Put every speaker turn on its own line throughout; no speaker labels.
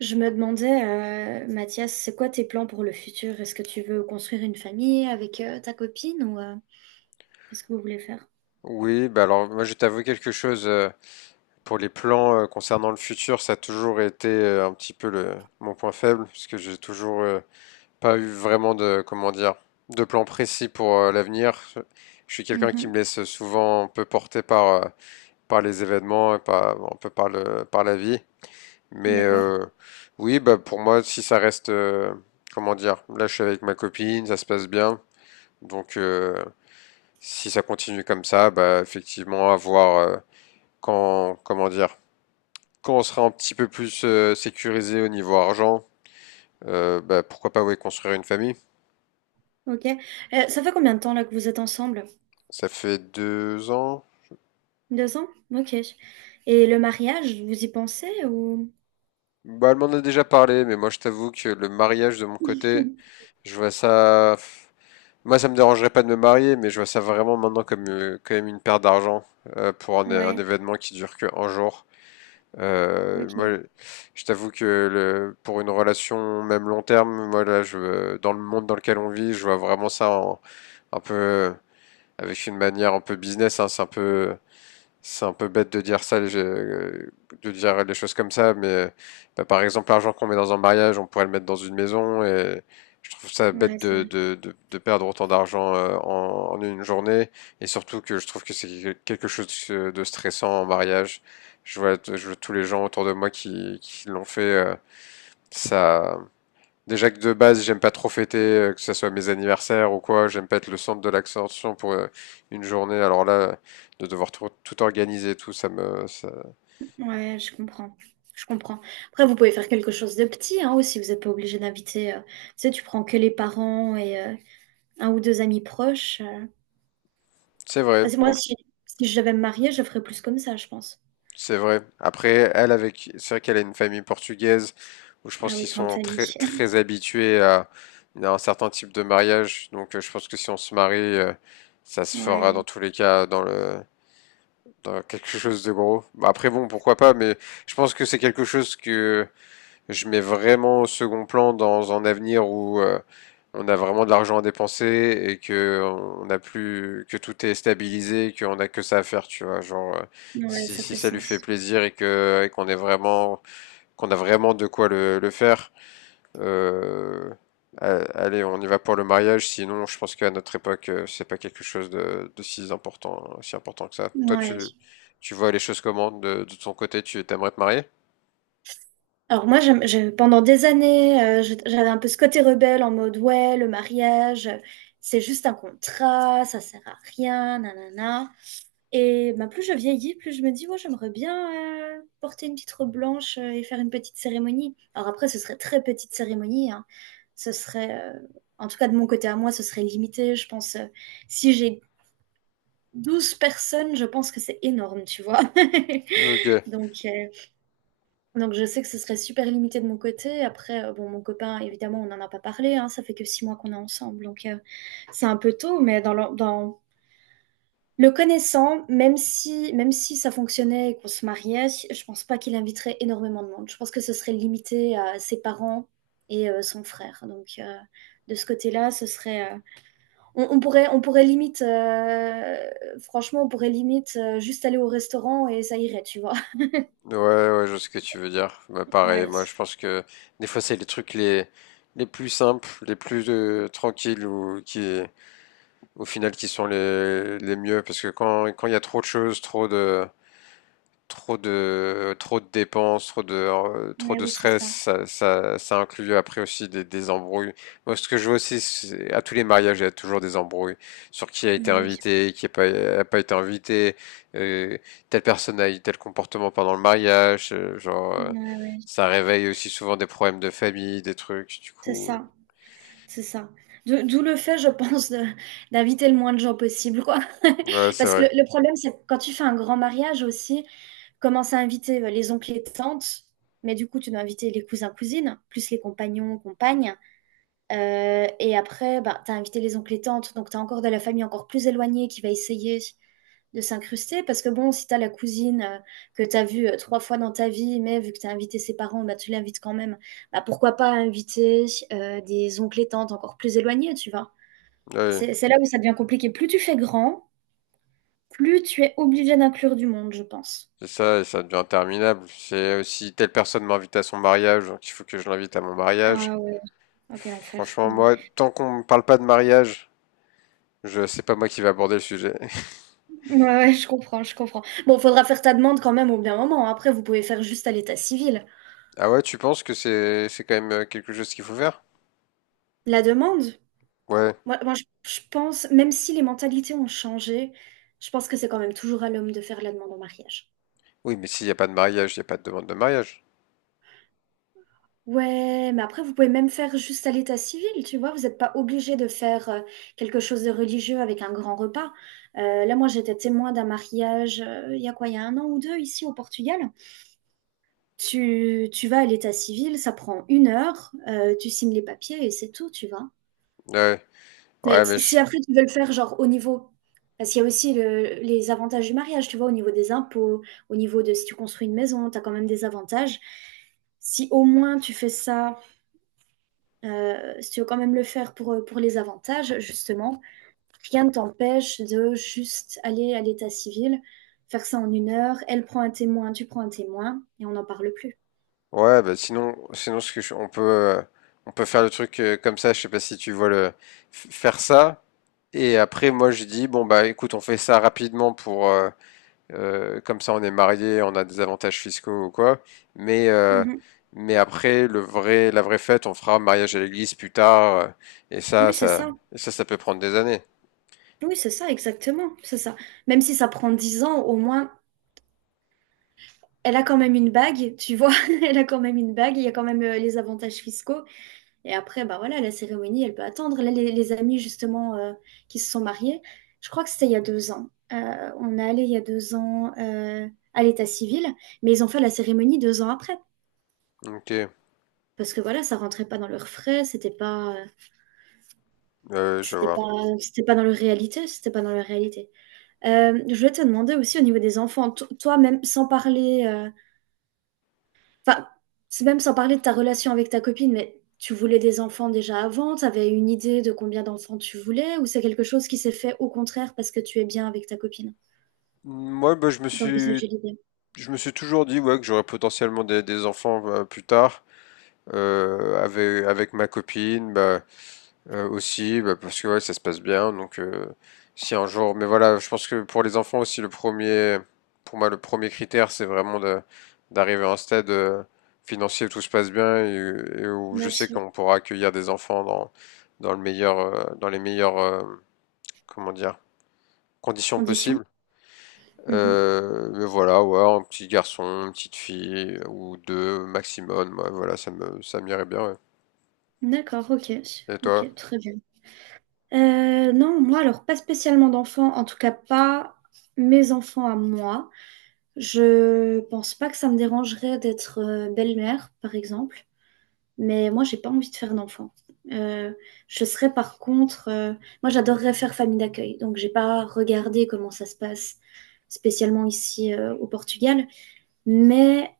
Je me demandais, Mathias, c'est quoi tes plans pour le futur? Est-ce que tu veux construire une famille avec ta copine ou qu'est-ce que vous voulez faire?
Oui, bah alors moi je t'avoue quelque chose pour les plans concernant le futur, ça a toujours été un petit peu le mon point faible parce que j'ai toujours pas eu vraiment de comment dire de plan précis pour l'avenir. Je suis quelqu'un qui me
Mhm.
laisse souvent un peu porter par les événements et par bon, un peu par le par la vie. Mais
D'accord.
euh, oui, bah pour moi si ça reste comment dire, là je suis avec ma copine, ça se passe bien. Donc euh, Si ça continue comme ça, bah effectivement avoir quand, comment dire, quand on sera un petit peu plus sécurisé au niveau argent, bah, pourquoi pas ouais, construire une famille?
Ok. Ça fait combien de temps là que vous êtes ensemble?
Ça fait 2 ans.
Deux ans? Ok. Et le mariage, vous y pensez ou?
Bah, elle m'en a déjà parlé, mais moi je t'avoue que le mariage de mon côté, je vois ça. Moi, ça me dérangerait pas de me marier, mais je vois ça vraiment maintenant comme quand même une perte d'argent pour un
Ouais.
événement qui dure que un jour. Moi,
Ok.
je t'avoue que pour une relation même long terme, moi là, je, dans le monde dans lequel on vit, je vois vraiment ça un peu avec une manière un peu business. Hein, c'est un peu, bête de dire ça, de dire les choses comme ça. Mais bah, par exemple, l'argent qu'on met dans un mariage, on pourrait le mettre dans une maison. Et je trouve ça
Ouais,
bête
ça va.
de perdre autant d'argent en une journée. Et surtout que je trouve que c'est quelque chose de stressant en mariage. Je vois tous les gens autour de moi qui l'ont fait. Ça, Déjà que de base, j'aime pas trop fêter, que ce soit mes anniversaires ou quoi, j'aime pas être le centre de l'attention pour une journée. Alors là, de devoir tout organiser, et tout,
Ouais, je comprends. Je comprends. Après, vous pouvez faire quelque chose de petit, hein, aussi. Vous n'êtes pas obligé d'inviter. Tu sais, tu prends que les parents et un ou deux amis proches.
c'est vrai,
Parce que moi,
on-
si je devais me marier, je ferais plus comme ça, je pense.
c'est vrai. Après, elle avec, c'est vrai qu'elle a une famille portugaise où je
Ah
pense
oui,
qu'ils
grande
sont
famille.
très, très habitués à un certain type de mariage. Donc, je pense que si on se marie, ça se fera dans
Ouais,
tous les cas dans quelque chose de gros. Bah, après, bon, pourquoi pas, mais je pense que c'est quelque chose que je mets vraiment au second plan dans un avenir où on a vraiment de l'argent à dépenser et que on n'a plus que tout est stabilisé, qu'on a que ça à faire, tu vois.
ouais,
Si,
ça
si
fait
ça lui fait
sens.
plaisir et que et qu'on a vraiment de quoi le faire, euh, allez, on y va pour le mariage. Sinon, je pense qu'à notre époque, c'est pas quelque chose de si important, si important que ça. Toi,
Ouais.
tu vois les choses comment de ton côté? Tu t'aimerais te marier?
Alors moi, pendant des années, j'avais un peu ce côté rebelle en mode, ouais, le mariage, c'est juste un contrat, ça sert à rien, nanana. Et bah, plus je vieillis, plus je me dis, ouais, j'aimerais bien porter une petite robe blanche et faire une petite cérémonie. Alors après, ce serait très petite cérémonie, hein. Ce serait, en tout cas de mon côté à moi, ce serait limité. Je pense, si j'ai 12 personnes, je pense que c'est énorme, tu vois.
Ok.
Donc, donc je sais que ce serait super limité de mon côté. Après, bon, mon copain, évidemment, on n'en a pas parlé, hein, ça fait que 6 mois qu'on est ensemble, donc c'est un peu tôt, mais dans le connaissant, même si ça fonctionnait et qu'on se mariait, je pense pas qu'il inviterait énormément de monde. Je pense que ce serait limité à ses parents et son frère. Donc, de ce côté-là, ce serait, on pourrait, on pourrait limite, franchement, on pourrait limite, juste aller au restaurant et ça irait, tu vois?
Ouais, ouais, je vois ce que tu veux dire. Bah, pareil, moi je
Ouais,
pense que des fois c'est les trucs les plus simples, les plus tranquilles ou qui au final qui sont les mieux parce que quand il y a trop de choses, trop de dépenses, trop de euh, trop
mais
de
oui, c'est
stress,
ça,
ça inclut après aussi des embrouilles. Moi, ce que je vois aussi, à tous les mariages, il y a toujours des embrouilles sur qui a été
mais oui,
invité, qui n'a pas été invité, euh, telle personne a eu tel comportement pendant le mariage,
ouais, ouais,
ça réveille aussi souvent des problèmes de famille, des trucs. Du
c'est
coup,
ça, c'est ça. D'où le fait, je pense, de d'inviter le moins de gens possible, quoi.
ouais, c'est
Parce que le
vrai.
le problème, c'est que quand tu fais un grand mariage aussi, commence à inviter, les oncles et tantes, mais du coup, tu dois inviter les cousins-cousines, plus les compagnons, compagnes. Et après, bah, t'as invité les oncles et tantes, donc t'as encore de la famille encore plus éloignée qui va essayer de s'incruster. Parce que bon, si t'as la cousine que t'as vue trois fois dans ta vie, mais vu que t'as invité ses parents, bah, tu l'invites quand même. Bah, pourquoi pas inviter des oncles et tantes encore plus éloignés, tu vois?
Oui,
C'est là où ça devient compliqué. Plus tu fais grand, plus tu es obligé d'inclure du monde, je pense.
c'est ça, et ça devient interminable. C'est aussi telle personne m'invite à son mariage, donc il faut que je l'invite à mon mariage.
Ah ouais, ok, quel enfer,
Franchement,
non.
moi, tant qu'on me parle pas de mariage, je c'est pas moi qui vais aborder le sujet.
Ouais, ouais, je comprends, je comprends. Bon, faudra faire ta demande quand même au bien moment. Après, vous pouvez faire juste à l'état civil.
Ah ouais, tu penses que c'est quand même quelque chose qu'il faut faire?
La demande?
Ouais.
Moi, je pense, même si les mentalités ont changé, je pense que c'est quand même toujours à l'homme de faire la demande en mariage.
Oui, mais s'il n'y a pas de mariage, il n'y a pas de demande de mariage.
Ouais, mais après, vous pouvez même faire juste à l'état civil, tu vois. Vous n'êtes pas obligé de faire quelque chose de religieux avec un grand repas. Là, moi, j'étais témoin d'un mariage, il y a quoi, il y a un an ou deux, ici au Portugal. Tu vas à l'état civil, ça prend une heure, tu signes les papiers et c'est tout, tu vois.
Ouais.
Mais
Ouais, mais
si
je-
après tu veux le faire genre au niveau parce qu'il y a aussi les avantages du mariage, tu vois, au niveau des impôts, au niveau de si tu construis une maison, tu as quand même des avantages. Si au moins tu fais ça, si tu veux quand même le faire pour, pour les avantages, justement, rien ne t'empêche de juste aller à l'état civil, faire ça en une heure, elle prend un témoin, tu prends un témoin, et on n'en parle plus.
ouais, bah sinon on peut faire le truc comme ça, je sais pas si tu vois faire ça et après moi je dis bon bah écoute, on fait ça rapidement pour comme ça, on est marié, on a des avantages fiscaux ou quoi. Mais, euh,
Mhm.
mais après, la vraie fête, on fera mariage à l'église plus tard. Et ça,
Oui, c'est
ça,
ça.
et ça, ça peut prendre des années.
Oui, c'est ça, exactement. C'est ça. Même si ça prend 10 ans, au moins, elle a quand même une bague, tu vois, elle a quand même une bague, il y a quand même les avantages fiscaux. Et après, bah voilà, la cérémonie, elle peut attendre. Là, les amis, justement, qui se sont mariés, je crois que c'était il y a 2 ans. On est allé il y a 2 ans à l'état civil, mais ils ont fait la cérémonie 2 ans après.
Ok,
Parce que voilà, ça rentrait pas dans leurs frais,
je
c'était pas,
vois.
c'était pas dans leur réalité, c'était pas dans leur réalité. Je voulais te demander aussi au niveau des enfants, toi, même sans parler, enfin c'est même sans parler de ta relation avec ta copine, mais tu voulais des enfants déjà avant, tu avais une idée de combien d'enfants tu voulais, ou c'est quelque chose qui s'est fait au contraire parce que tu es bien avec ta copine,
Moi, bah, je me suis,
d'envisager l'idée?
je me suis toujours dit ouais, que j'aurais potentiellement des enfants plus tard. Avec ma copine, bah, aussi, bah, parce que ouais, ça se passe bien. Donc, si un jour, mais voilà, je pense que pour les enfants aussi, pour moi, le premier critère, c'est vraiment d'arriver à un stade financier où tout se passe bien et où je
Bien
sais
sûr.
qu'on pourra accueillir des enfants dans, dans les meilleures, comment dire, conditions
Condition?
possibles.
Mmh.
Mais voilà, ouais, un petit garçon, une petite fille ou deux maximum. Ouais, voilà, ça m'irait bien.
D'accord, OK.
Ouais. Et toi?
OK, très bien. Non, moi, alors pas spécialement d'enfants, en tout cas pas mes enfants à moi. Je pense pas que ça me dérangerait d'être, belle-mère, par exemple. Mais moi, j'ai pas envie de faire d'enfant. Euh, je serais par contre, moi, j'adorerais faire famille d'accueil. Donc, j'ai pas regardé comment ça se passe spécialement ici au Portugal. Mais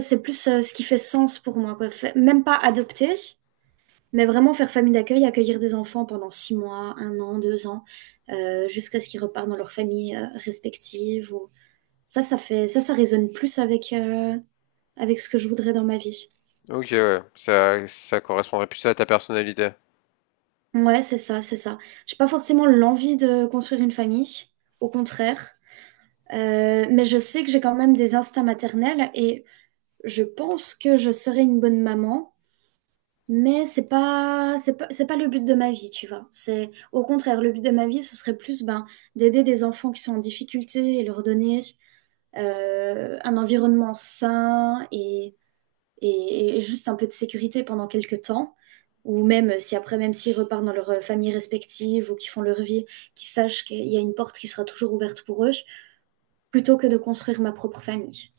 c'est plus ce qui fait sens pour moi, quoi. Même pas adopter, mais vraiment faire famille d'accueil, accueillir des enfants pendant 6 mois, un an, 2 ans, jusqu'à ce qu'ils repartent dans leur famille respective. Ça résonne plus avec ce que je voudrais dans ma vie.
Ok, ouais, ça correspondrait plus à ta personnalité.
Ouais, c'est ça, c'est ça. J'ai pas forcément l'envie de construire une famille, au contraire. Mais je sais que j'ai quand même des instincts maternels et je pense que je serai une bonne maman. Mais c'est pas le but de ma vie, tu vois. C'est au contraire, le but de ma vie, ce serait plus ben, d'aider des enfants qui sont en difficulté et leur donner un environnement sain et juste un peu de sécurité pendant quelques temps. Ou même si après, même s'ils repartent dans leurs familles respectives ou qu'ils font leur vie, qu'ils sachent qu'il y a une porte qui sera toujours ouverte pour eux, plutôt que de construire ma propre famille.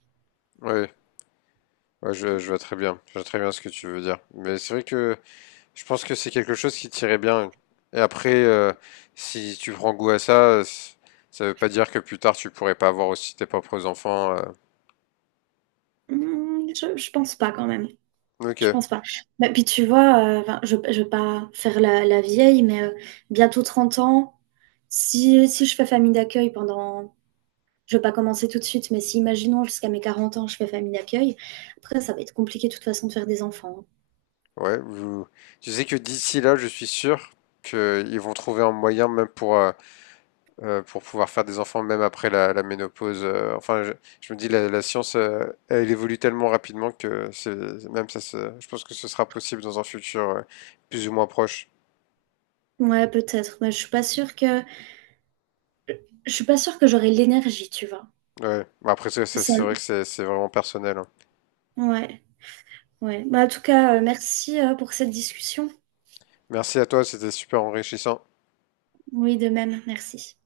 Ouais, ouais, je vois très bien. Je vois très bien ce que tu veux dire. Mais c'est vrai que je pense que c'est quelque chose qui t'irait bien. Et après, si tu prends goût à ça, ça veut pas dire que plus tard tu pourrais pas avoir aussi tes propres enfants.
Hmm, je pense pas quand même.
Ok,
Je pense pas. Bah, puis tu vois, enfin, je vais pas faire la vieille, mais bientôt 30 ans, si je fais famille d'accueil pendant. Je ne vais pas commencer tout de suite, mais si imaginons jusqu'à mes 40 ans, je fais famille d'accueil, après ça va être compliqué de toute façon de faire des enfants.
ouais. Tu sais que d'ici là, je suis sûr qu'ils vont trouver un moyen, même pour pouvoir faire des enfants même après la ménopause. Enfin, je me dis la science, elle évolue tellement rapidement que c'est même ça, se- je pense que ce sera possible dans un futur plus ou moins proche.
Ouais, peut-être. Mais je suis pas sûre que je suis pas sûre que j'aurai l'énergie, tu vois.
Ouais. Après,
Ça
c'est vrai
me-
que c'est vraiment personnel. Hein.
Ouais, ouais. Bah, en tout cas, merci pour cette discussion.
Merci à toi, c'était super enrichissant.
Oui, de même, merci.